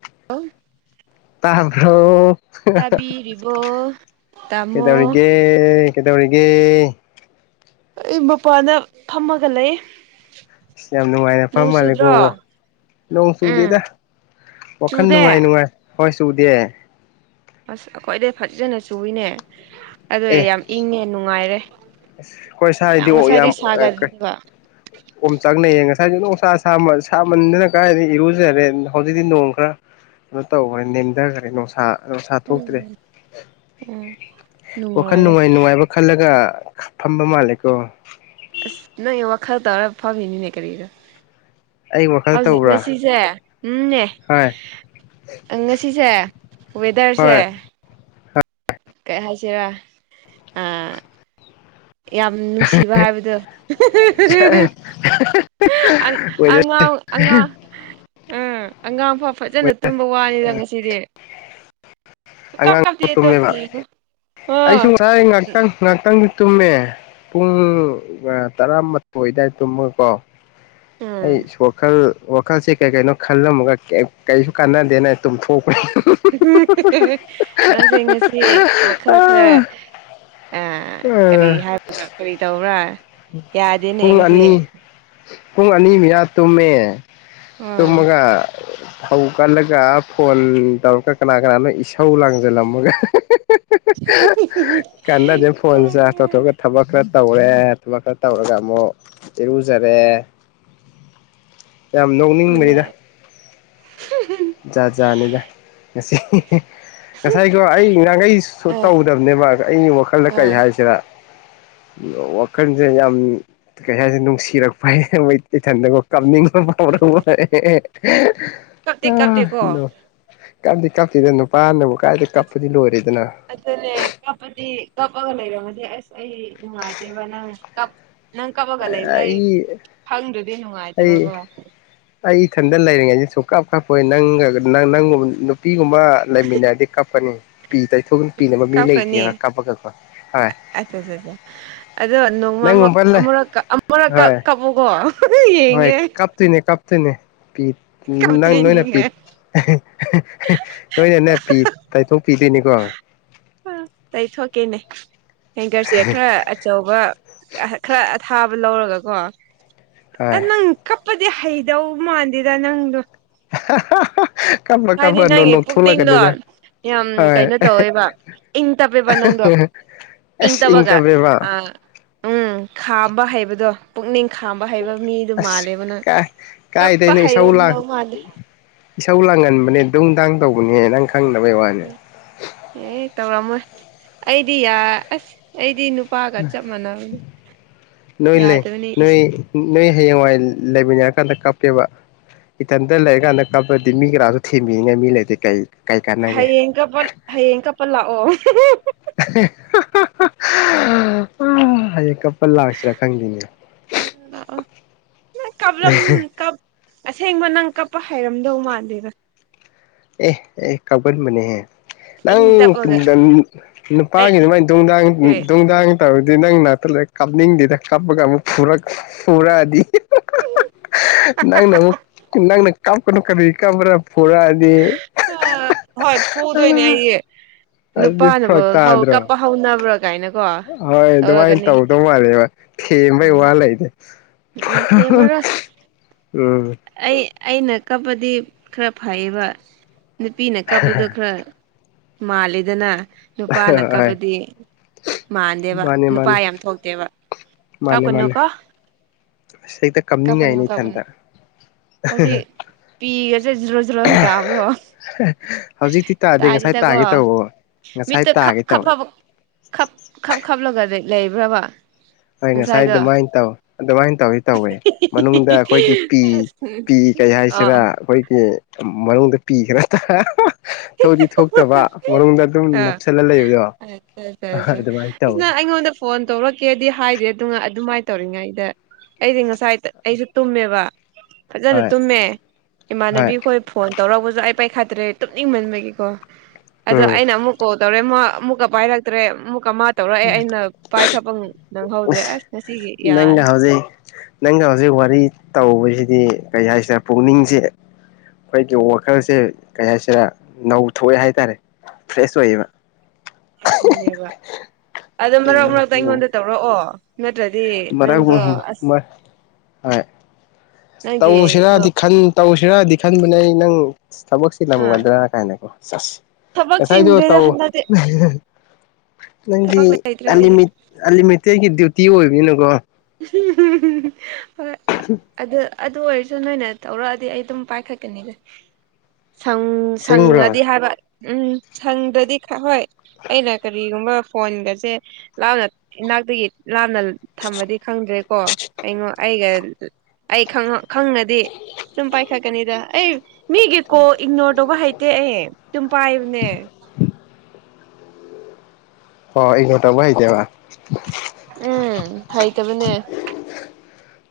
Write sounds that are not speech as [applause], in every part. [unintelligible] ꯇꯥꯕ꯭ꯔꯣ ꯇꯥꯕꯤꯔꯤꯕꯣ ꯇꯥꯃꯣ ꯀꯩꯗꯧꯔꯤꯒꯦ ꯀꯩꯗꯧꯔꯤꯒꯦ ꯑꯩ ꯃꯄꯥꯟꯗ ꯐꯝꯃꯒ ꯂꯩ ꯏꯁ ꯌꯥꯝ ꯅꯨꯡꯉꯥꯏꯅ ꯐꯝ ꯅꯣꯡ ꯃꯥꯜꯂꯦꯀꯣ ꯆꯨꯗ꯭ꯔꯣ [unintelligible] ꯅꯣꯡ ꯎꯝ ꯆꯨꯗꯦꯗ ꯋꯥꯈꯜ ꯆꯨꯗꯦ ꯅꯨꯡꯉꯥꯏ ꯅꯨꯡꯉꯥꯏ ꯍꯣꯏ ꯆꯨꯗꯦ ꯑꯁ ꯑꯩꯈꯣꯏꯗꯩ ꯐꯖꯅ ꯆꯨꯏꯅꯦ ꯑꯗꯨꯏ ꯌꯥꯝ ꯏꯪꯉꯦ ꯅꯨꯡꯉꯥꯏꯔꯦ ꯑꯩꯈꯣꯏ ꯌꯥꯝ ꯁ꯭ꯋꯥꯏꯗꯤ ꯉꯁꯥꯏꯗꯤ ꯁꯥ [unintelligible] ꯑꯣꯝ ꯆꯥꯛꯅꯩꯌꯦ ꯉꯁꯥꯏꯁꯨ ꯅꯨꯡꯁꯥ ꯁꯥꯃ ꯁꯥꯃꯟꯗꯅ ꯀꯥꯏꯗꯩ ꯏꯔꯨꯖꯔꯦ ꯍꯧꯖꯤꯛꯇꯤ ꯅꯣꯡ ꯈꯔ ꯀꯩꯅꯣ ꯇꯧꯈ꯭ꯔꯦ ꯅꯦꯝꯊꯈ꯭ꯔꯦ ꯅꯨꯡꯁꯥ ꯑ ꯅꯨꯡꯁꯥ ꯊꯣꯛꯇ꯭ꯔꯦ ꯎꯝ ꯋꯥꯈꯜ ꯅꯨꯡꯉꯥꯏꯔꯦ ꯅꯨꯡꯉꯥꯏ ꯅꯨꯡꯉꯥꯏꯕ ꯈꯜꯂꯒ ꯐꯝꯕ ꯃꯥꯜꯂꯦꯀꯣ ꯑꯁ ꯅꯪꯒꯤ ꯋꯥꯈꯜ ꯇꯧꯔ ꯐꯝꯃꯤꯅꯤꯅꯦ ꯀꯔꯤꯔ ꯑꯩ ꯋꯥꯈꯜ ꯍꯧꯖꯤꯛ ꯇꯧꯕ꯭ꯔꯥ ꯉꯁꯤꯁꯦ ꯎꯝꯅꯦ ꯍꯣꯏ ꯑ ꯉꯁꯤꯁꯦ ꯋꯦꯗꯔꯁꯦ ꯍꯣꯏ ꯀꯩ ꯍꯥꯏꯁꯤꯔ ꯑꯥ ꯌꯥꯝ ꯅꯨꯡꯁꯤꯕ ꯍꯥꯏꯕꯗꯣ ꯑꯪ ꯑꯪꯉꯥꯎ ꯑꯪꯉꯥ ꯎꯝ ꯑꯉꯥꯡꯐꯥꯎ ꯐꯖꯥꯅ ꯇꯨꯝꯕ ꯋꯥꯔꯦꯗ ꯉꯁꯤꯗꯤ ꯁꯨꯀꯞ ꯑꯉꯥꯡ ꯀꯞꯇꯦ ꯑꯗꯣ ꯇꯨꯝꯃꯦꯕ ꯌꯦꯡꯉꯣ ꯑꯩꯁꯨ ꯑꯣ ꯉꯁꯥꯏ ꯉꯥꯛꯇꯪ ꯉꯥꯛꯇꯪꯗꯤ ꯇꯨꯝꯃꯦ ꯄꯨꯡ ꯇꯔꯥꯃꯥꯊꯣꯏ ꯗꯥꯏ ꯇꯨꯝꯃꯒꯀꯣ ꯑꯩ ꯎꯝ ꯋꯥꯈꯜ ꯋꯥꯈꯜꯁꯦ ꯀꯩ ꯀꯩꯅꯣ ꯈꯜꯂꯝꯃꯒ ꯀꯩꯞ ꯀꯩꯁꯨ ꯀꯥꯟꯅꯗꯦꯅ ꯇꯨꯝꯊꯣꯛꯄꯅꯤ ꯅꯪꯁꯦ ꯉꯁꯤ ꯋꯥꯈꯜ ꯈ꯭ꯔ ꯑ ꯀꯔꯤ ꯍꯥꯏꯕ꯭ꯔꯥ ꯀꯔꯤ ꯇꯧꯕ꯭ꯔꯥ ꯌꯥꯗꯦꯅꯦ ꯄꯨꯡ ꯉꯁꯤ ꯑꯅꯤ ꯄꯨꯡ ꯑꯅꯤ ꯃ꯭ꯌꯥ ꯇꯨꯝꯃꯦ ꯎꯝ ꯇꯨꯝꯃꯒ [unintelligible] ꯍꯧ ꯀꯠꯂꯒ ꯐꯣꯟ ꯇꯧꯔꯒ ꯀꯅꯥ ꯀꯅꯥꯅꯣ ꯏꯁꯧ ꯂꯥꯡꯁꯜꯂꯝꯃꯒ ꯀꯥꯟꯅꯗꯦꯅ ꯐꯣꯟ ꯆꯥꯔꯖ ꯇꯧꯊꯣꯛꯒ ꯊꯕꯛ ꯈ꯭ꯔ ꯇꯧꯔꯦ ꯊꯕꯛ ꯈ꯭ꯔ ꯇꯧꯔꯒ ꯑꯃꯨꯛ ꯏꯔꯨꯖꯔꯦ ꯌꯥꯝ ꯅꯣꯛꯅꯤꯡꯕꯅꯤꯗ ꯅꯨꯡꯉꯥꯏ [inaudible] ꯖꯥꯠꯖꯥꯠꯅꯤꯗ ꯉꯁꯤ ꯉꯁꯥꯏꯒꯣ ꯑꯩ ꯉꯔꯥꯡꯒꯩꯁꯨ ꯑꯥ ꯇꯧꯗꯕꯅꯦꯕ ꯑꯩꯒꯤ ꯋꯥꯈꯜꯗ ꯀꯩ ꯑꯥ ꯍꯥꯏꯁꯤꯔ ꯅꯣ ꯋꯥꯛ ꯋꯥꯈꯜꯖꯦ ꯌꯥꯝ ꯀꯩ ꯍꯥꯏꯖꯦ ꯅꯨꯡꯁꯤꯔꯛꯄ ꯍ ꯍꯩ ꯃꯣꯏꯠ ꯏꯊꯟꯗꯀꯣ ꯀꯥꯞꯅꯤꯡꯕ ꯐꯥꯎꯔꯛꯄ ꯑꯦ ꯑꯦ ꯀꯞꯇꯤ ꯑ ꯀꯞꯇꯦꯀꯣ ꯅꯣꯛ ꯀꯞꯇꯤ ꯀꯝꯇꯦꯗ ꯅꯨ ꯄꯥꯅꯕꯨ ꯀꯥꯏꯗꯩ ꯑꯁ ꯀꯞꯄꯗꯤ ꯂꯣꯏꯔꯦꯗꯅ ꯑꯗꯨꯅꯦ ꯀꯞꯄꯗꯤ ꯀꯞꯄꯒ ꯂꯩꯔꯝꯃꯗꯤ ꯑꯁ ꯑꯩ ꯅꯨꯡꯉꯥꯏꯇꯦꯕ ꯅꯪ ꯀꯞ ꯅꯪ ꯀꯞꯄꯒ ꯂꯩꯗꯨꯗ ꯑꯩ ꯐꯪꯗ꯭ꯔꯗꯤ ꯑꯩ ꯅꯨꯡꯉꯥꯏꯇꯦꯕꯒꯣ ꯑꯩ ꯏꯊꯟꯗ ꯂꯩꯔꯤꯉꯩꯗꯤ ꯁꯨꯡꯀꯞ ꯀꯞꯄꯣꯏ ꯅꯪꯒꯒ ꯅꯪ ꯅꯪꯒꯨꯝꯕ ꯅꯨꯄꯤꯒꯨꯝꯕ ꯂꯩꯃꯤꯟꯅꯔꯗꯤ ꯀꯞꯀꯅꯤ ꯄꯤ ꯇꯩꯊꯣꯛ ꯄꯤꯅꯕ ꯃꯤ ꯂꯩꯇꯦ ꯍꯥꯕ ꯀꯥꯞꯄꯒꯀꯣ ꯑꯠ ꯆ ꯆ ꯆ ꯑꯗꯣ ꯅꯣꯡꯃ ꯑꯃꯛ ꯅꯪꯒꯨꯝꯕ ꯂꯩ ꯑꯃꯨꯔꯛꯀ ꯑꯝ ꯃꯔꯛꯀ ꯍꯣꯏ ꯀꯥꯞꯕꯨꯀꯣ ꯌꯦꯡꯒꯦ ꯇꯨꯏꯅꯦ ꯀꯞꯇꯨꯏꯅꯦ ꯄꯤꯠ ꯅꯪ ꯅꯣꯏꯅ ꯀꯞꯇꯣꯏꯅꯤꯅꯦ ꯄꯤꯠ ꯅꯣꯏꯅꯅꯦ ꯄꯤ ꯇꯥꯏꯊꯣꯛ ꯄꯤꯗꯩꯅꯤꯀꯣ ꯑ ꯇꯥꯏꯊꯣꯛꯀꯦꯅꯦ ꯍꯦꯡꯒꯔꯁꯦ ꯈ꯭ꯔ ꯑꯆꯧꯕ ꯑꯍ ꯈ꯭ꯔ ꯑꯊꯥꯕ ꯂꯧꯔꯒꯀꯣ ꯑ ꯍꯣꯏ ꯅꯪ ꯀꯞꯄꯗꯤ ꯍꯩꯗꯧ ꯃꯥꯟꯗꯦꯗ ꯅꯪꯗꯣ [unintelligible] ꯍꯥꯏꯗꯤ ꯀꯞꯄ ꯅꯣꯛ ꯅꯪꯒꯤ ꯄꯨꯛꯅꯤꯡꯗꯣ ꯅꯣꯛꯊꯣꯛꯂꯛꯀꯅꯤꯗ ꯌꯥꯝ ꯍꯣꯏ ꯀꯩꯅꯣ ꯇꯧꯋꯦꯕ ꯏꯪ ꯇꯞꯄꯦꯕ ꯅꯪꯗꯣ ꯏꯪ ꯑꯁ ꯇꯞꯕꯒ ꯏꯪꯇꯕꯦꯕ ꯑ ꯎꯝ ꯈꯥꯝꯕ ꯍꯩꯕꯗꯣ ꯄꯨꯛꯅꯤꯡ ꯈꯥꯝꯕ ꯍꯩꯕ ꯃꯤꯗꯨ ꯑꯁ ꯃꯥꯜꯂꯦꯕ ꯅꯪ ꯀꯥꯏ ꯀꯞꯄ ꯀꯥꯏꯗꯩꯅꯣ ꯏꯁꯧ ꯂꯥꯡ ꯍꯩꯔꯝꯗꯧ ꯃꯥꯟꯗꯦ ꯏꯁꯧ ꯂꯥꯡꯒꯟꯕꯅꯦ ꯗꯨꯡꯗꯥꯡ ꯇꯧꯕꯅꯦ ꯅꯪ ꯈꯪꯗꯕꯩ ꯋꯥꯅꯦ ꯑꯦ ꯇꯧꯔꯝꯃꯣꯏ ꯑꯩꯗꯤ ꯌꯥ ꯑꯁ ꯑꯩꯗꯤ ꯅꯨ ꯄꯥꯒ ꯆꯞ ꯃꯥꯟꯅꯕꯅꯦ ꯅꯣꯏ ꯂꯩ ꯌꯥꯗꯕꯅꯦ ꯅꯣꯏ ꯏꯁꯦ ꯅꯣꯏ ꯍꯌꯦꯡꯋꯥꯏ ꯂ ꯂꯩꯃꯤꯟꯅꯔꯀꯥꯟꯗ ꯀꯥꯞꯀꯦꯕ ꯏꯊꯟꯇ ꯂꯩꯔꯀꯥꯟꯗ ꯀꯞꯄꯗꯤ ꯃꯤ ꯀꯅꯥꯁꯨ ꯊꯦꯝꯕꯤꯅꯤꯉꯥꯏ ꯃꯤ ꯂꯩꯇꯦ ꯀꯩ ꯀꯩ ꯀꯥꯟꯅꯒꯦ ꯍꯌꯦꯡ ꯀꯞꯄꯜ ꯍꯌꯦꯡ ꯀꯞꯄ ꯂꯥꯛꯑꯣ ꯍꯌꯦꯡ ꯀꯞꯄ ꯂꯥꯛꯁꯤꯔ ꯈꯪꯗꯦꯅꯦ ꯂꯥꯛꯑꯣ ꯅꯪ ꯀꯞꯂꯝ ꯀꯞ ꯑꯁꯦꯡꯕ ꯅꯪ ꯀꯞꯄ ꯍꯥꯏꯔꯝꯗꯧ ꯃꯥꯥꯟꯗꯦꯕ ꯑꯦ ꯑꯦ ꯀꯥꯞꯒꯟꯕꯅꯦꯍꯦ꯫ ꯅꯪ ꯏꯪ ꯇꯞꯄꯒ ꯇꯨꯡꯗꯟ ꯑꯩ ꯅꯨꯄꯥꯒꯤ ꯗꯨꯃꯥꯏꯟ ꯗꯨꯡꯗꯥꯡ ꯀꯔꯤ ꯗꯨꯡꯗꯥꯡ꯫ ꯇꯧꯕꯗꯤ ꯅꯪ ꯅꯥꯛꯇ ꯂꯩꯔ ꯀꯥꯞꯅꯤꯡꯗꯦꯗ ꯀꯥꯞꯄꯒ ꯑꯃꯨꯛ ꯐꯨꯔꯛ ꯐꯨꯔꯛꯑꯗꯤ꯫ ꯅꯪꯅ ꯑꯃꯨꯛ ꯅꯪꯅ ꯀꯥꯞꯀꯅꯨ ꯀꯔꯤꯒꯤ ꯀꯞꯄ꯭ꯔ ꯐꯨꯔꯥꯛ ꯑꯥ꯫ ꯍꯣꯏ ꯐꯨꯗꯣꯏꯅꯦ ꯑ ꯑꯩꯌꯦ꯫ ꯑꯗꯨꯗꯤ ꯅꯨꯄꯥꯅꯕꯣ ꯐꯔꯛ ꯍꯧ ꯇꯥꯗ꯭ꯔꯣ ꯀꯞꯄꯥ ꯍꯧꯅꯕ꯭ꯔ꯫ ꯍꯣꯏ ꯑꯗꯨꯃꯥꯏꯟ ꯇꯧꯗꯧ ꯃꯥꯜꯂꯦꯕ ꯊꯦꯝꯕꯩ ꯋꯥ ꯎꯝ ꯂꯩꯇꯦ꯫ ꯎꯝ ꯊꯦꯝꯃꯔꯣꯏ ꯎꯝ꯫ ꯑꯩ ꯑꯩꯅ ꯀꯞꯄꯗꯤ ꯈꯔ ꯐꯩꯌꯦꯕ꯫ ꯅꯨꯄꯤꯅ ꯀꯥꯞꯄꯗꯣ ꯈꯔ ꯃꯥꯜꯂꯦꯗꯅ꯫ ꯅꯨꯄꯥꯅ ꯍꯣꯏ ꯀꯞꯕꯗꯤ ꯃꯥꯟꯗꯦꯕ ꯃꯥꯅꯦ ꯅꯨꯄꯥ ꯃꯥꯅꯦ ꯌꯥꯝ ꯊꯣꯛꯇꯦꯕ꯫ ꯃꯥꯅꯦ ꯀꯥꯞꯀꯅꯨ ꯃꯥꯅꯦ ꯀꯣ꯫ ꯑꯁ ꯍꯦꯛꯇ ꯀꯞꯅꯤꯡꯉꯥꯛꯏꯅꯦ ꯏꯊꯟꯇ꯫ ꯑꯥꯎꯗꯤ ꯄꯤꯒꯁꯦ ꯖ꯭ꯔ꯫ ꯖ꯭ꯔꯣ ꯇꯥꯕ꯭ꯔꯣ ꯍꯧꯖꯤꯛꯇꯤ ꯇꯥꯗꯦ ꯉꯁꯥꯏ ꯇꯥꯗꯤꯗꯀꯣ꯫ ꯇꯥꯒꯦ ꯇꯧꯕ ꯉꯁꯥꯏ ꯃꯤꯠꯇ ꯇꯥꯒꯦ ꯈꯞꯈꯞ ꯇꯧꯋꯦ ꯈꯞ ꯈ ꯈꯞ ꯈꯞꯂꯒ ꯂꯩꯕ꯭ꯔꯕ꯫ ꯍꯣꯏ ꯉꯁꯥꯏ ꯉꯁꯥꯏꯗꯣ ꯑꯗꯨꯃꯥꯏꯟ ꯇꯧ ꯑꯗꯨꯃꯥꯏꯟ ꯇꯧꯋꯤ ꯇꯧꯋꯦ ꯃꯅꯨꯡꯗ ꯑꯩꯈꯣꯏꯒꯤ ꯄꯤ꯫ ꯄꯤ ꯀꯩ ꯑ ꯍꯥꯏꯁꯤꯔ ꯑꯩꯈꯣꯏꯒꯤ ꯃꯅꯨꯡꯗ ꯄꯤ ꯈꯔ ꯇꯥ꯫ ꯊꯣꯛꯇꯤ ꯊꯣꯛꯇꯕ ꯃꯅꯨꯡꯗ ꯑꯗꯨꯝ ꯑ ꯅꯞꯁꯤꯜꯂ ꯂꯩꯕꯗꯣ ꯑꯗꯨꯃꯥꯏꯅ ꯇꯧꯋꯦ꯫ ꯅꯪ ꯑꯩꯉꯣꯟꯗ ꯐꯣꯟ ꯇꯧꯔꯛꯀꯦꯗꯤ ꯍꯥꯏꯗꯦ ꯑꯗꯨꯉꯥ ꯑꯗꯨꯃꯥꯏꯅ ꯇꯧꯔꯤꯉꯩꯗ꯫ ꯑꯩꯗꯤ ꯉꯁꯥꯏ ꯑꯩꯁꯨ ꯇꯨꯝꯃꯦꯕ ꯐꯖꯅ ꯍꯣꯏ ꯇꯨꯝꯃꯦ ꯍꯣꯏ ꯏꯃꯥꯟꯅꯕꯤꯈꯣꯏ꯫ ꯐꯣꯟ ꯇꯧꯔꯛꯄꯁꯨ ꯑꯩ ꯄꯥꯏꯈꯠꯇꯔ꯭ꯦ ꯑꯩ ꯇꯨꯝꯅꯤꯡꯃꯟꯕꯒꯤꯀꯣ꯫ ꯑꯗꯣ ꯎꯝ꯫ ꯑꯩꯅ ꯑꯃꯨꯛ ꯀꯣꯜ ꯇꯧꯔꯦ ꯃꯥ ꯑꯃꯨꯛꯀ ꯄꯥꯏꯔꯛꯇ꯭ꯔꯦ ꯃꯨꯛꯀ ꯃꯥ ꯇꯧꯔꯛꯑꯦ ꯑꯩꯅ ꯄꯥꯏꯈꯠꯄ ꯅꯪꯍꯧꯗ꯭ꯔꯦ ꯑꯁ ꯉꯁꯤꯒꯤ ꯌꯥꯔꯅꯤ꯫ ꯅꯪꯅ ꯍꯧꯖꯤꯛ ꯋꯥꯔꯤ ꯇꯧꯕꯁꯤꯗꯤ ꯀꯩ ꯍꯥꯏꯁꯤꯔ ꯄꯨꯛꯅꯤꯡꯁꯦ꯫ ꯈꯣꯏꯒꯤ ꯋꯥꯈꯜꯁꯦ ꯀꯩ ꯍꯥꯏꯁꯤꯔ ꯅꯧ ꯊꯣꯛꯑꯦ ꯍꯥꯏ ꯇꯥꯔꯦ ꯐ꯭ꯔꯦꯁ ꯑꯣꯏꯌꯦꯕ꯫ ꯑꯗꯨꯅꯦꯕ꯫ ꯑꯗꯣ ꯃꯔꯛ ꯃꯔꯛꯇ ꯎꯝ ꯑꯩꯉꯣꯟꯗ ꯇꯧꯔꯛꯑꯣ ꯅꯠꯇ꯭ꯔꯗꯤ ꯃꯔꯛ ꯅꯪꯗꯣ ꯑꯁ꯫ ꯍꯣꯏ ꯅꯪꯒꯤ ꯇꯧꯁꯤꯔꯗꯤ ꯈꯟ ꯇꯧꯁꯤꯔꯗꯤ ꯈꯟꯕꯅꯦ ꯑꯩ ꯅꯪ꯫ ꯑꯁ ꯑꯥ ꯊꯕꯛꯁꯤꯂꯝꯒꯗ꯭ꯔꯥ ꯀꯥꯏꯅꯀꯣ ꯁꯦꯁ ꯊꯕꯛ ꯉꯁꯥꯏꯗꯣ ꯆꯤꯟꯗ꯭ꯔꯦꯗ ꯇꯧ꯫ ꯍꯟꯗꯛꯇꯤ ꯅꯪꯗꯤ ꯊꯕꯛ ꯂꯩꯇ꯭ꯔꯦ ꯑꯩꯒꯤ ꯑꯟꯂꯤꯃꯤꯠ ꯑꯟꯂꯤꯃꯤꯇꯦꯠꯒꯤ ꯗ꯭ꯌꯨꯇꯤ ꯑꯣꯏꯕꯅꯤꯅꯀꯣ꯫ ꯍꯣꯏ ꯑꯗꯣ꯫ ꯑꯗꯨ ꯑꯣꯏꯔꯁꯨ ꯅꯣꯏꯅ ꯇꯧꯔꯛꯑꯗꯤ ꯑꯩ ꯗꯨꯝ ꯄꯥꯏꯈꯠꯀꯅꯤꯗ꯫ ꯁꯪ ꯑꯁꯦꯡꯕ꯭ꯔꯣ ꯁꯪꯉꯗꯤ ꯍꯥꯏꯕ ꯎꯝ ꯁꯪꯗꯗꯤ ꯍꯣꯏ꯫ ꯑꯩꯅ ꯀꯔꯤꯒꯨꯝꯕ ꯐꯣꯟꯒꯁꯦ ꯂꯥꯞꯅ ꯏꯅꯥꯛꯇꯒꯤ ꯂꯥꯞꯅ ꯊꯝꯃꯗꯤ꯫ ꯈꯪꯗ꯭ꯔꯦꯀꯣ ꯑꯩꯉꯣꯟ ꯑꯩꯒ ꯑꯩ ꯈꯪꯉ ꯈꯪꯉꯗꯤ꯫ ꯇꯨꯝ ꯄꯥꯏꯈꯠꯀꯅꯤꯗ ꯑꯩ꯫ ꯃꯤꯒꯤ ꯀꯣ ꯏꯒꯅꯣꯔ ꯇꯧꯕ ꯍꯩꯇꯦ ꯑꯩ ꯗꯨꯝ ꯄꯥꯏꯕꯅꯦ꯫ ꯍꯣ ꯏꯛꯅꯣꯔ ꯇꯧꯕ ꯍꯩꯇꯦꯕ꯫ ꯎꯝ ꯍꯩ ꯇꯕꯅꯦ꯫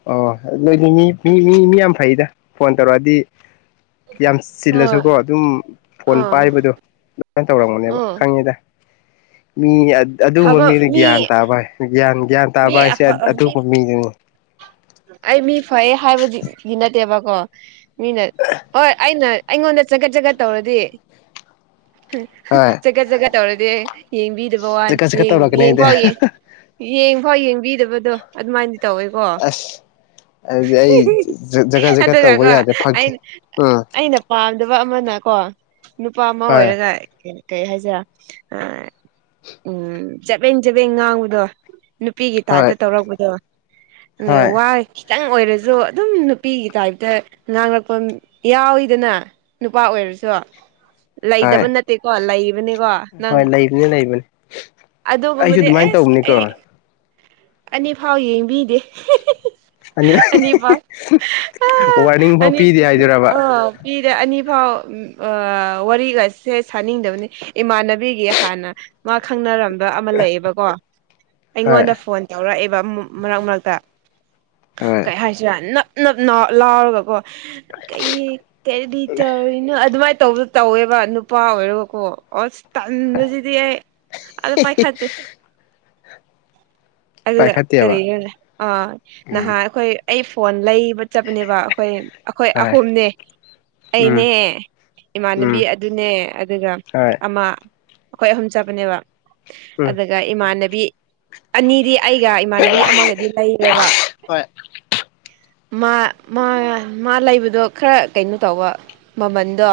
ꯑꯣ ꯅꯣꯏꯗꯤ ꯃꯤ ꯃꯤ ꯃꯤ ꯃꯤ ꯌꯥꯝ ꯐꯩꯗ ꯐꯣꯟ ꯇꯧꯔꯛꯑꯗꯤ ꯌꯥꯝ ꯍꯣꯏ ꯆꯤꯜꯂꯁꯨꯀꯣ ꯗꯨꯝ ꯐꯣꯟ ꯑꯥ ꯄꯥꯏꯕꯗꯣ ꯑꯗꯨꯃꯥꯏꯅ ꯇꯧꯔꯝꯒꯅꯦꯕ ꯎꯝ ꯈꯪꯉꯦꯗ ꯃꯤ ꯑꯗꯨꯒꯨꯝꯕ ꯊꯕꯛ ꯃꯤꯗꯨ ꯃꯤ ꯒ꯭ꯌꯥꯟ ꯇꯥꯕ ꯍꯥꯏ ꯒ꯭ꯌꯥꯟ ꯒ꯭ꯌꯥꯟ ꯃꯤ ꯇꯥꯕ ꯍꯥꯏꯁꯦ ꯃꯤ ꯑꯗꯨꯒꯨꯝ ꯃꯤꯗꯨꯅꯤ ꯑꯩ ꯃꯤ ꯐꯩꯌꯦ ꯍꯥꯏꯕꯒꯤ ꯒꯤ ꯅꯠ ꯅꯠꯇꯦꯕꯀꯣ ꯃꯤꯅ ꯍꯣꯏ ꯑꯩꯅ ꯑꯩꯉꯣꯟꯗ ꯆꯒꯠ ꯆꯒꯠ ꯇꯧꯔꯗꯤ ꯍꯣꯏ ꯆꯒꯠ ꯆꯒꯠ ꯇꯧꯗꯦ ꯌꯦꯡꯕꯤ ꯆꯀꯠ ꯆꯀꯠ [unintelligible] ꯇꯧꯔꯛꯀꯅꯤ ꯌꯦꯡ ꯑꯩꯗꯤ ꯐꯥꯎ ꯌꯦꯡ ꯐꯥꯎ ꯌꯦꯡꯕꯤꯗꯕꯗꯣ ꯑꯗꯨꯃꯥꯏꯅꯗꯤ ꯇꯧꯋꯦꯀꯣ ꯑꯁ ꯑꯗꯨꯗꯤ ꯑꯩ ꯆꯒꯥꯠ ꯆꯒꯥꯠ ꯇꯧꯕ ꯑꯗꯨꯒꯀꯣ ꯌꯥꯗꯦ ꯐꯒꯤ ꯑꯩꯅ ꯑꯩꯅ ꯄꯥꯝꯗꯕ ꯑꯃꯅꯀꯣ ꯅꯨꯄꯥ ꯑꯃ ꯍꯣꯏ ꯑꯣꯏꯔꯒ ꯀꯩ ꯍꯥꯏꯁꯤꯔ ꯎꯝ ꯆꯥꯕꯦꯡ ꯆꯥꯕꯦꯡ ꯉꯥꯡꯕꯗꯣ ꯅꯨꯄꯤꯒꯤ ꯍꯣꯏ ꯇꯥꯏꯞꯇ ꯇꯧꯔꯛꯄꯗꯣ ꯍꯣꯏ ꯋꯥꯏ ꯈꯤꯇꯪ ꯑꯣꯏꯔꯁꯨ ꯑꯗꯨꯝ ꯅꯨꯄꯤꯒꯤ ꯇꯥꯏꯞꯇ ꯉꯥꯡꯂꯛꯄ ꯌꯥꯎꯋꯤꯗꯅ ꯅꯨꯄꯥ ꯑꯣꯏꯔꯁꯨ ꯂꯩꯇꯕ ꯍꯣꯏ ꯅꯠꯇꯦꯀꯣ ꯂꯩꯕꯅꯤꯀꯣ ꯅꯪ ꯍꯣꯏ ꯂꯩꯕꯅꯤ ꯂꯩꯕꯅꯤ ꯑꯩꯁꯨ ꯑꯗꯨꯒꯨꯝꯕꯗꯤ ꯑꯗꯨꯃꯥꯏꯅ ꯑꯦꯁ ꯇꯧꯕꯅꯤꯀꯣ ꯑꯩ ꯑꯅꯤꯐꯥꯎ ꯌꯦꯡꯕꯤꯗꯦ ꯑꯅꯤ ꯐꯥꯎ ꯋꯥꯔꯅꯤꯡ ꯐꯥꯎ ꯑꯅꯤ ꯑꯥ ꯄꯤꯗꯦ ꯑꯅꯤ ꯍꯥꯏꯗꯨꯔꯕ ꯑꯥ ꯃꯤꯗ ꯑꯅꯤ ꯐꯥꯎ ꯑꯥ ꯋꯥꯔꯤꯒꯁꯦ ꯁꯥꯅꯤꯡꯗꯕꯅꯤ ꯏꯃꯥꯟꯅꯕꯤꯒꯤ ꯍꯥꯟꯅ ꯃꯥ ꯈꯪꯅꯔꯝꯕ ꯑꯃ ꯂꯩꯑꯦꯕꯀꯣ ꯍꯣꯏ ꯑꯩꯉꯣꯟꯗ ꯐꯣꯟ ꯇꯧꯔꯛꯑꯦꯕ ꯃꯔꯛ ꯃꯔꯛꯇ ꯍꯣꯏ ꯀꯩ ꯍꯥꯏꯁꯤꯔꯥ ꯅꯞ ꯅꯞ ꯂꯥꯎꯔꯒꯀꯣ ꯀꯩ ꯀꯔꯤ ꯇꯧꯔꯤ ꯑꯗꯨꯃꯥꯏꯅ ꯇꯧꯕꯗ ꯇꯧꯋꯦꯕ ꯅꯨꯄꯥ ꯑꯣꯏꯔꯣꯀꯣ ꯑꯁ ꯇꯟꯕꯁꯤꯗꯤ ꯑꯩ ꯑꯗꯨ ꯄꯥꯏꯈꯠꯇꯦ ꯑꯗꯨꯒ ꯄꯥꯏꯈꯠꯇꯦꯕ ꯀꯔꯤꯅꯣ ꯑꯥ ꯎꯝ ꯅꯍꯥꯟ ꯑꯩꯈꯣꯏ ꯑꯩ ꯐꯣꯟ ꯂꯩꯕ ꯆꯠꯄꯅꯦꯕ ꯑꯩꯈꯣꯏ ꯑꯩꯈꯣꯏ ꯍꯣꯏ ꯑꯍꯨꯝꯅꯦ ꯑꯩꯅꯦ ꯎꯝ ꯏꯃꯥꯟꯅꯕꯤ ꯎꯝ ꯑꯗꯨꯅꯦ ꯑꯗꯨꯒ ꯍꯣꯏ ꯑꯃ ꯑꯩꯈꯣꯏ ꯑꯍꯨꯝ ꯆꯠꯄꯅꯦꯕ ꯎꯝ ꯑꯗꯨꯒ ꯏꯃꯥꯟꯅꯕꯤ ꯑꯅꯤ ꯗꯤ ꯑꯩꯒ ꯏꯃꯥꯟꯅꯕꯤ ꯑꯃꯒꯗꯤ ꯂꯩꯔꯦꯕ ꯍꯣꯏ ꯃꯥ ꯃꯥ ꯂꯩꯕꯗꯣ ꯈꯔ ꯀꯩꯅꯣ ꯇꯧꯕ ꯃꯥꯃꯟꯗꯣ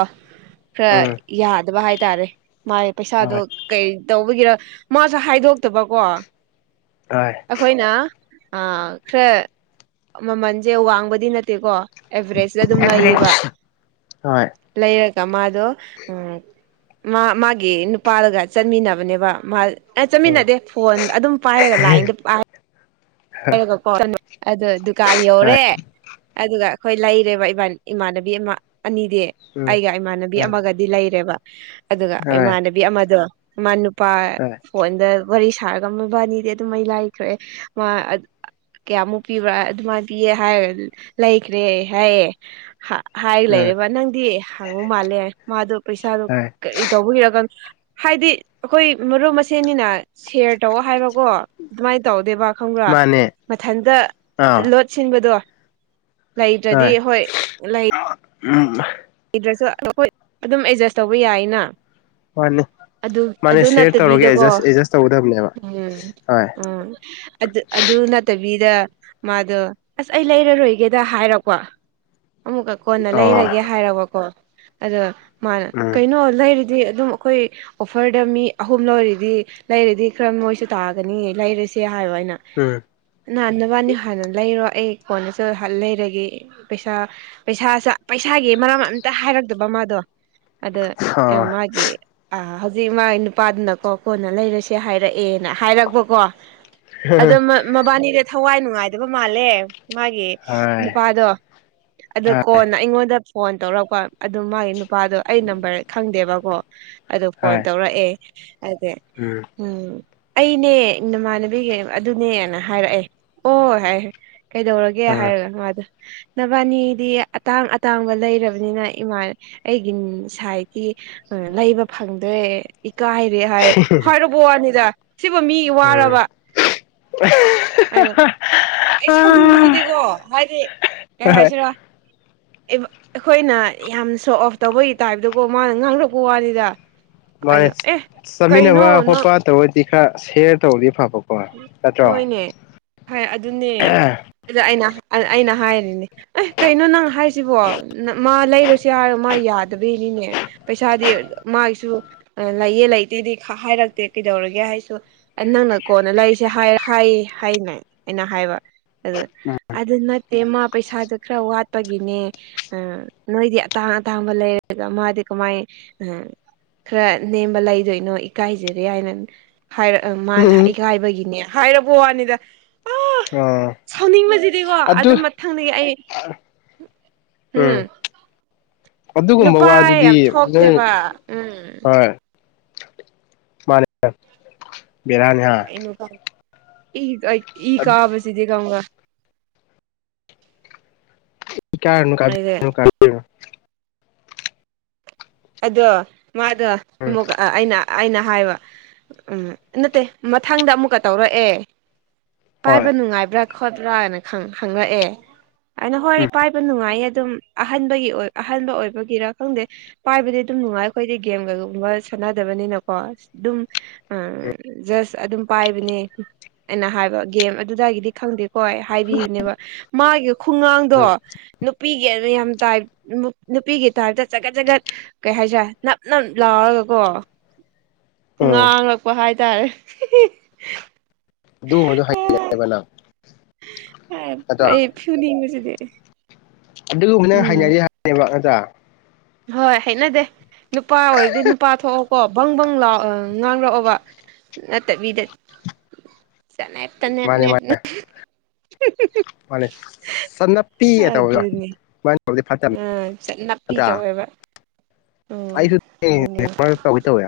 ꯈꯔ ꯎꯝ ꯌꯥꯗꯕ ꯍꯥꯏꯇꯥꯔꯦ ꯃꯥꯥꯏ ꯄꯩꯁꯥꯗꯣ ꯍꯣꯏ ꯀꯩ ꯇꯧꯕꯒꯤꯔ ꯃꯥꯁꯨ ꯍꯥꯏꯗꯣꯛꯇꯕꯀꯣ ꯑꯥꯢ ꯑꯩꯈꯣꯏꯅ ꯑꯥ ꯈꯔ ꯃꯥꯃꯟꯁꯦ ꯋꯥꯡꯕꯗꯤ ꯅꯠꯇꯦꯀꯣ ꯑꯦꯚꯔꯦꯁꯇ ꯑꯗꯨꯝ ꯎꯝ ꯍꯣꯏ ꯎꯝ ꯍꯣꯏ ꯂꯩꯌꯦꯕ ꯂꯩꯔꯒ ꯃꯥꯗꯣ ꯎꯝ ꯃꯥ ꯃꯥꯒꯤ ꯅꯨꯄꯥꯒ ꯆꯠꯃꯤꯟꯅꯕꯅꯦꯕ ꯃꯥ ꯑꯦ ꯆꯠꯃꯤꯟꯅꯗꯦ ꯐꯣꯟ ꯑꯗꯨꯝ ꯄꯥꯏꯔꯒ [unintelligible] ꯍꯥꯏꯔꯒꯀꯣ ꯑꯗꯣ ꯗꯨꯀꯥꯟ ꯌꯧꯔꯦ ꯑꯗꯨꯒ ꯑꯩꯈꯣꯏ ꯂꯩꯔꯦꯕ ꯏꯃꯥꯟꯅꯕꯤ ꯑꯃ ꯑꯅꯤꯗꯤ ꯑꯩꯒ ꯏꯃꯥꯟꯅꯕꯤ ꯑꯃꯒꯗꯤ ꯂꯩꯔꯦꯕ ꯑꯗꯨꯒ ꯍꯣꯏ ꯏꯃꯥꯟꯅꯕꯤ ꯑꯃꯗꯣ ꯃꯥ ꯅꯨꯄꯥ ꯐꯣꯟꯗ ꯋꯥꯔꯤ ꯁꯥꯔꯒ ꯃꯣꯏꯕꯥꯅꯤꯗꯤ ꯑꯗꯨꯝ ꯑꯩ ꯂꯥꯏꯈ꯭ꯔꯦ ꯃꯥ ꯀꯌꯥꯃꯨꯛ ꯄꯤꯕ꯭ꯔꯥ ꯑꯗꯨꯃꯥꯏꯅ ꯄꯤꯌꯦ ꯍꯥꯏꯔꯒ ꯂꯩꯈ꯭ꯔꯦ ꯍꯥꯏꯌꯦ ꯍꯥꯏꯔꯒ ꯎꯝ ꯂꯩꯔꯦꯕ ꯅꯪꯗꯤ ꯍꯪꯕ ꯃꯥꯜꯂꯦ ꯃꯥꯗꯣ ꯄꯩꯁꯥꯗꯣ ꯍꯣꯏ ꯀꯔꯤ ꯇꯧꯕꯒꯤꯔ ꯈꯪ ꯍꯥꯏꯗꯤ ꯑꯩꯈꯣꯏ ꯃꯔꯨꯞ ꯃꯁꯦꯟꯅꯤꯅ ꯁꯤꯌꯔ ꯇꯧ ꯍꯥꯏꯕꯀꯣ ꯑꯗꯨꯃꯥꯏꯅ ꯇꯧꯗꯦꯕ ꯈꯪꯕ ꯃꯥꯅꯦ ꯃꯊꯟꯇ ꯑꯥ ꯂꯣꯠ ꯁꯤꯟꯕꯗꯣ ꯂꯩꯗ꯭ꯔꯗꯤ ꯍꯣꯏ ꯂꯩ ꯎꯝ ꯂꯩꯗ꯭ꯔꯥꯁꯨ ꯑꯩꯈꯣꯏ ꯑꯗꯨꯝ ꯑꯦꯗꯖꯁ ꯇꯧꯕ ꯌꯥꯏꯅ ꯃꯥꯅꯤ ꯑꯗꯨ ꯑꯗꯨ ꯅꯠꯇꯥꯕꯤꯗꯀꯣ ꯇꯧꯒꯗꯕꯅꯦꯕ ꯎꯝ ꯍꯣꯏ ꯎꯝ ꯑꯗꯨ ꯑꯗꯨ ꯅꯠꯇꯕꯤꯗ ꯃꯥꯗꯣ ꯑꯁ ꯑꯩ ꯂꯩꯔꯔꯣꯏꯒꯦꯗ ꯍꯥꯏꯔꯛꯄ ꯑꯃꯨꯛꯀꯥ ꯀꯣꯟꯅ ꯂꯩꯔꯒꯦ ꯑꯣ ꯍꯥꯏꯔꯕꯀꯣ ꯑꯗꯣ ꯃꯥꯅ ꯎꯝ ꯀꯩꯅꯣ ꯂꯩꯔꯗꯤ ꯑꯗꯨꯝ ꯈꯣꯏ ꯑꯣꯐꯔꯗ ꯃꯤ ꯑꯍꯨꯝ ꯂꯧꯔꯤꯗꯤ ꯂꯩꯔꯗꯤ ꯈꯔ ꯃꯣꯏꯁꯨ ꯇꯥꯒꯅꯤ ꯂꯩꯔꯁꯦ ꯍꯥꯏꯌꯣ ꯑꯩꯅ ꯎꯝ ꯅꯍꯥꯟ ꯅꯕꯅꯤ ꯍꯥꯟꯅ ꯂꯩꯔꯣ ꯑꯩ ꯀꯣꯟ ꯆꯠꯂꯥ ꯍꯜ ꯂꯩꯔꯒꯦ ꯄꯩꯁꯥ ꯄꯩꯁꯥ ꯆꯥ ꯄꯩꯁꯥꯒꯤ ꯃꯔꯝ ꯑꯝꯇꯥ ꯍꯥꯏꯔꯛꯇꯕ ꯃꯥꯗꯣ ꯑꯗꯥ ꯑꯦ ꯃꯥꯒꯤ ꯑꯥ ꯍꯧꯖꯤꯛ ꯃꯥꯒꯤ ꯅꯨꯄꯥꯗꯨꯅꯀꯣ ꯀꯣꯟꯅ ꯂꯩꯔꯁꯦ ꯍꯥꯏꯔꯛꯑꯦꯅ ꯍꯥꯏꯔꯛꯄꯀꯣ ꯑꯗꯣ ꯃꯥ ꯃꯕꯥꯅꯤꯗꯤ ꯊꯋꯥꯏ ꯅꯨꯡꯉꯥꯏꯗꯕ ꯃꯥꯜꯂꯦ ꯃꯥꯒꯤ ꯅꯨꯄꯥꯗꯣ ꯑꯗꯨ ꯀꯣꯟꯅ ꯑꯩꯉꯣꯟꯗ ꯐꯣꯟ ꯇꯧꯔꯛꯄ ꯑꯗꯨ ꯃꯥꯒꯤ ꯅꯨꯄꯥꯗꯣ ꯑꯩ ꯅꯝꯕꯔ ꯈꯪꯗꯦꯕꯀꯣ ꯑꯗꯨ ꯐꯣꯟ ꯇꯧꯔꯛꯑꯦ ꯑꯗꯨ ꯎꯝ ꯎꯝ ꯑꯩꯅꯦ ꯅꯃꯥꯟꯅꯕꯤꯒꯤ ꯑꯗꯨꯅꯦꯅ ꯍꯥꯏꯔꯛꯑꯦ ꯑꯣ ꯍꯥꯏ ꯀꯩꯗꯧꯔꯒꯦ ꯍꯥꯏꯔꯒꯥ ꯃꯥꯗꯣ ꯅꯕꯥꯅꯤ ꯗꯤ ꯑꯇꯥꯡ ꯑꯇꯥꯡꯕ ꯂꯩꯔꯕꯅꯤꯅ ꯏꯃꯥ ꯑꯩꯒꯤ ꯁꯥꯏꯠꯀꯤ ꯎꯝ ꯂꯩꯕ ꯐꯪꯗ꯭ꯔꯦ ꯏꯀꯥꯏꯔꯦ ꯍꯥꯏ ꯍꯥꯏꯔꯕꯣ ꯋꯥꯅꯤꯗ ꯁꯤꯕꯨ ꯃꯤ ꯋꯥꯔꯕ [unintelligible] ꯑꯩꯅ ꯑꯩ ꯁꯥꯎꯅꯤꯡꯕꯖꯤꯗꯤꯀꯣ ꯍꯥꯏꯗꯤ ꯀꯩ ꯍꯥꯏꯁꯤꯔꯥ ꯑꯩꯕ ꯑꯩꯈꯣꯏꯅ ꯌꯥꯝ ꯁꯣ ꯑꯣꯐ ꯇꯧꯕꯒꯤ ꯇꯥꯏꯞꯇꯥꯀꯣ ꯃꯥꯅ ꯉꯥꯡꯂꯛꯄ ꯋꯥꯅꯤꯗ ꯃꯥꯅꯦ ꯑꯩꯅ ꯑꯦ ꯀꯩꯅꯣ ꯆꯥꯃꯤꯟꯅꯕ ꯅꯪ ꯈꯣꯠꯄ ꯇꯧꯔꯗꯤ ꯈꯔ ꯁꯦꯌꯔ ꯇꯧꯔꯗꯤ ꯐꯕ ꯍꯣꯏꯅꯦ ꯐꯩ ꯑꯗꯨꯅꯦ ꯑꯗꯨ ꯑꯩꯅ ꯑꯩꯅ ꯍꯥꯏꯔꯤꯅꯦ ꯑꯦ ꯀꯩꯅꯣ ꯅꯪ ꯍꯥꯏꯔꯤꯁꯤꯕꯣ ꯃꯥ ꯂꯩꯔꯨꯁꯤ ꯍꯥꯏꯔꯣ ꯃꯥ ꯌꯥꯗꯕꯩꯅꯤꯅꯦ ꯄꯩꯁꯥꯗꯤ ꯃꯥꯒꯤꯁꯨ ꯑꯥ ꯂꯩꯌꯦ ꯂꯩꯇꯦꯗꯤ ꯍꯥꯏꯔꯛꯇꯦ ꯀꯩꯗꯧꯔꯒꯦ ꯍꯥꯏꯁꯨ ꯑꯥ ꯅꯪꯅꯛ ꯀꯣꯟꯅ ꯂꯩꯁꯦ ꯍꯥꯏ ꯍꯥꯏ ꯍꯥꯏꯅꯦ ꯑꯩꯅ ꯍꯥꯏꯕ ꯑꯗꯨ ꯑꯗꯨ ꯅꯠꯇꯦ ꯃꯥ ꯄꯩꯁꯥꯗꯨ ꯈꯔ ꯋꯥꯠ ꯄꯒꯤꯅꯦ ꯑꯥ ꯅꯣꯏꯗꯤ ꯑꯇꯥꯡ ꯑꯇꯥꯡꯕ ꯂꯩꯔꯒ ꯃꯥꯗꯤ ꯀꯃꯥꯏ ꯎꯝ ꯈꯔ ꯅꯦꯝꯕ ꯂꯩꯗꯣꯏꯅꯣ ꯏꯀꯥꯏꯖꯔꯦ ꯍꯥꯏꯅ ꯍꯥꯏꯔꯛ ꯑꯥ ꯃꯥꯅ ꯎꯝ ꯏꯀꯥꯏꯕꯒꯤꯅꯦ ꯍꯥꯏꯔꯛꯄ ꯋꯥꯅꯤꯗꯥ ꯑꯥ ꯁꯥꯎꯅꯤꯡꯕꯖꯤꯗꯤꯀꯣ ꯑꯗꯨ ꯑꯗꯨꯝ ꯃꯊꯪꯗꯥꯒꯤ ꯑꯩ ꯎꯝ ꯑꯗꯨꯒꯨꯝꯕ ꯅꯨꯄꯥ ꯌꯥꯝ ꯋꯥꯗꯨꯗꯤ ꯅꯣꯏ ꯊꯣꯛꯇꯦꯕ ꯎꯝ ꯍꯣꯏ ꯃꯥꯅꯦ ꯕꯦꯔꯥꯅꯤ ꯍꯥ [unintelligible] ꯏ ꯏ ꯀꯥꯕ ꯁꯤꯗꯤ ꯈꯪꯕ꯭ꯔꯥ ꯏꯀꯥꯏꯔꯨꯅꯨ ꯀꯥꯕꯤ [unintelligible] [unintelligible] ꯑꯗꯣ ꯃꯥꯗꯣ ꯎꯝ ꯑꯃꯨꯒꯥ ꯑꯥ ꯑꯩꯅ ꯑꯩꯅ ꯍꯥꯏꯕ ꯎꯝ ꯅꯠꯇꯦ ꯃꯊꯪꯗ ꯑꯃꯨꯛꯀꯥ ꯇꯧꯔꯛꯑꯦ ꯍꯣꯏ ꯄꯥꯏꯕ ꯅꯨꯡꯉꯥꯏꯕ꯭ꯔꯥ ꯈꯣꯠꯄ꯭ꯔꯥꯅ ꯈꯪ ꯍꯪꯪꯂꯛꯑꯦ ꯑꯩꯅ ꯍꯣꯏ ꯎꯝ ꯄꯥꯏꯕ ꯅꯨꯡꯉꯥꯏꯌꯦ ꯑꯗꯨꯝ ꯑꯍꯟꯕꯒꯤ ꯑꯣꯏ ꯑꯍꯟꯕ ꯑꯣꯏꯕꯒꯤꯔ ꯈꯪꯗꯦ ꯄꯥꯏꯕꯗꯤ ꯑꯗꯨꯝ ꯅꯨꯡꯉꯥꯏ ꯑꯩꯈꯣꯏꯗꯤ ꯒꯦꯝꯒꯩꯒꯨꯝꯕ ꯁꯥꯟꯅꯗꯕꯅꯤꯅꯀꯣ ꯑꯗꯨꯝ ꯎꯝ ꯖꯁ ꯑꯗꯨꯝ ꯄꯥꯏꯕꯅꯦ ꯑꯩꯅ ꯍꯥꯏꯕ ꯒꯦꯝ ꯑꯗꯨꯗꯒꯤꯗꯤ ꯈꯪꯗꯦꯀꯣ ꯍꯥꯏꯕꯤꯕꯅꯦꯕ ꯃꯥꯒꯤ ꯈꯨꯉꯥꯡꯗꯣ ꯎꯝ ꯅꯨꯄꯤꯒꯤ ꯌꯥꯝ ꯇꯥꯏꯞ ꯅꯨꯄꯤꯒꯤ ꯇꯥꯏꯞꯇ ꯆꯒꯠ ꯆꯒꯠ ꯀꯩ ꯍꯥꯏꯁꯤꯔꯥ ꯅꯞ ꯅꯞ ꯂꯥꯎꯔꯒꯀꯣ ꯎꯝ ꯉꯥꯡꯉꯛꯄ ꯍꯥꯏ ꯍꯥꯢꯇꯥꯔꯦ ꯑꯗꯨꯒꯨꯝꯕꯗꯨ ꯍ [unintelligible] ꯅꯪ ꯑꯦ ꯅꯠꯇ꯭ꯔꯣ ꯑꯩ ꯐꯨꯅꯤꯡꯕꯁꯤꯗꯤ ꯑꯗꯨꯒꯨꯝꯕꯗꯨ ꯅꯪ ꯎꯝ ꯍꯩꯅꯗꯦ ꯍꯥꯢꯕꯅꯦ ꯅꯠꯇ꯭ꯔꯥ ꯍꯣꯏ ꯍꯩꯅꯗꯦ ꯅꯨꯄꯥ ꯑꯣꯏꯔꯗꯤ ꯅꯨꯄꯥ ꯊꯣꯛꯑꯣ ꯀꯣ ꯕꯪ ꯕꯪ ꯂꯥꯛꯑꯣ ꯉꯥꯡꯔꯛꯑꯣꯕ ꯅꯠꯇꯕꯤꯗ [unintelligible] [unintelligible] ꯃꯥꯅꯤ ꯆꯥꯅꯞꯄꯤꯒ ꯇꯧꯕꯗꯣ ꯑꯗꯨꯅꯤ [unintelligible] ꯑ ꯅꯞꯄꯤ ꯐꯠꯇ꯭ꯔꯥ ꯇꯧꯋꯦꯕ ꯎꯝ ꯑꯩꯁꯨ ꯑꯗꯨꯅꯦ [unintelligible] ꯇꯧꯋꯤ ꯇꯧꯋꯤ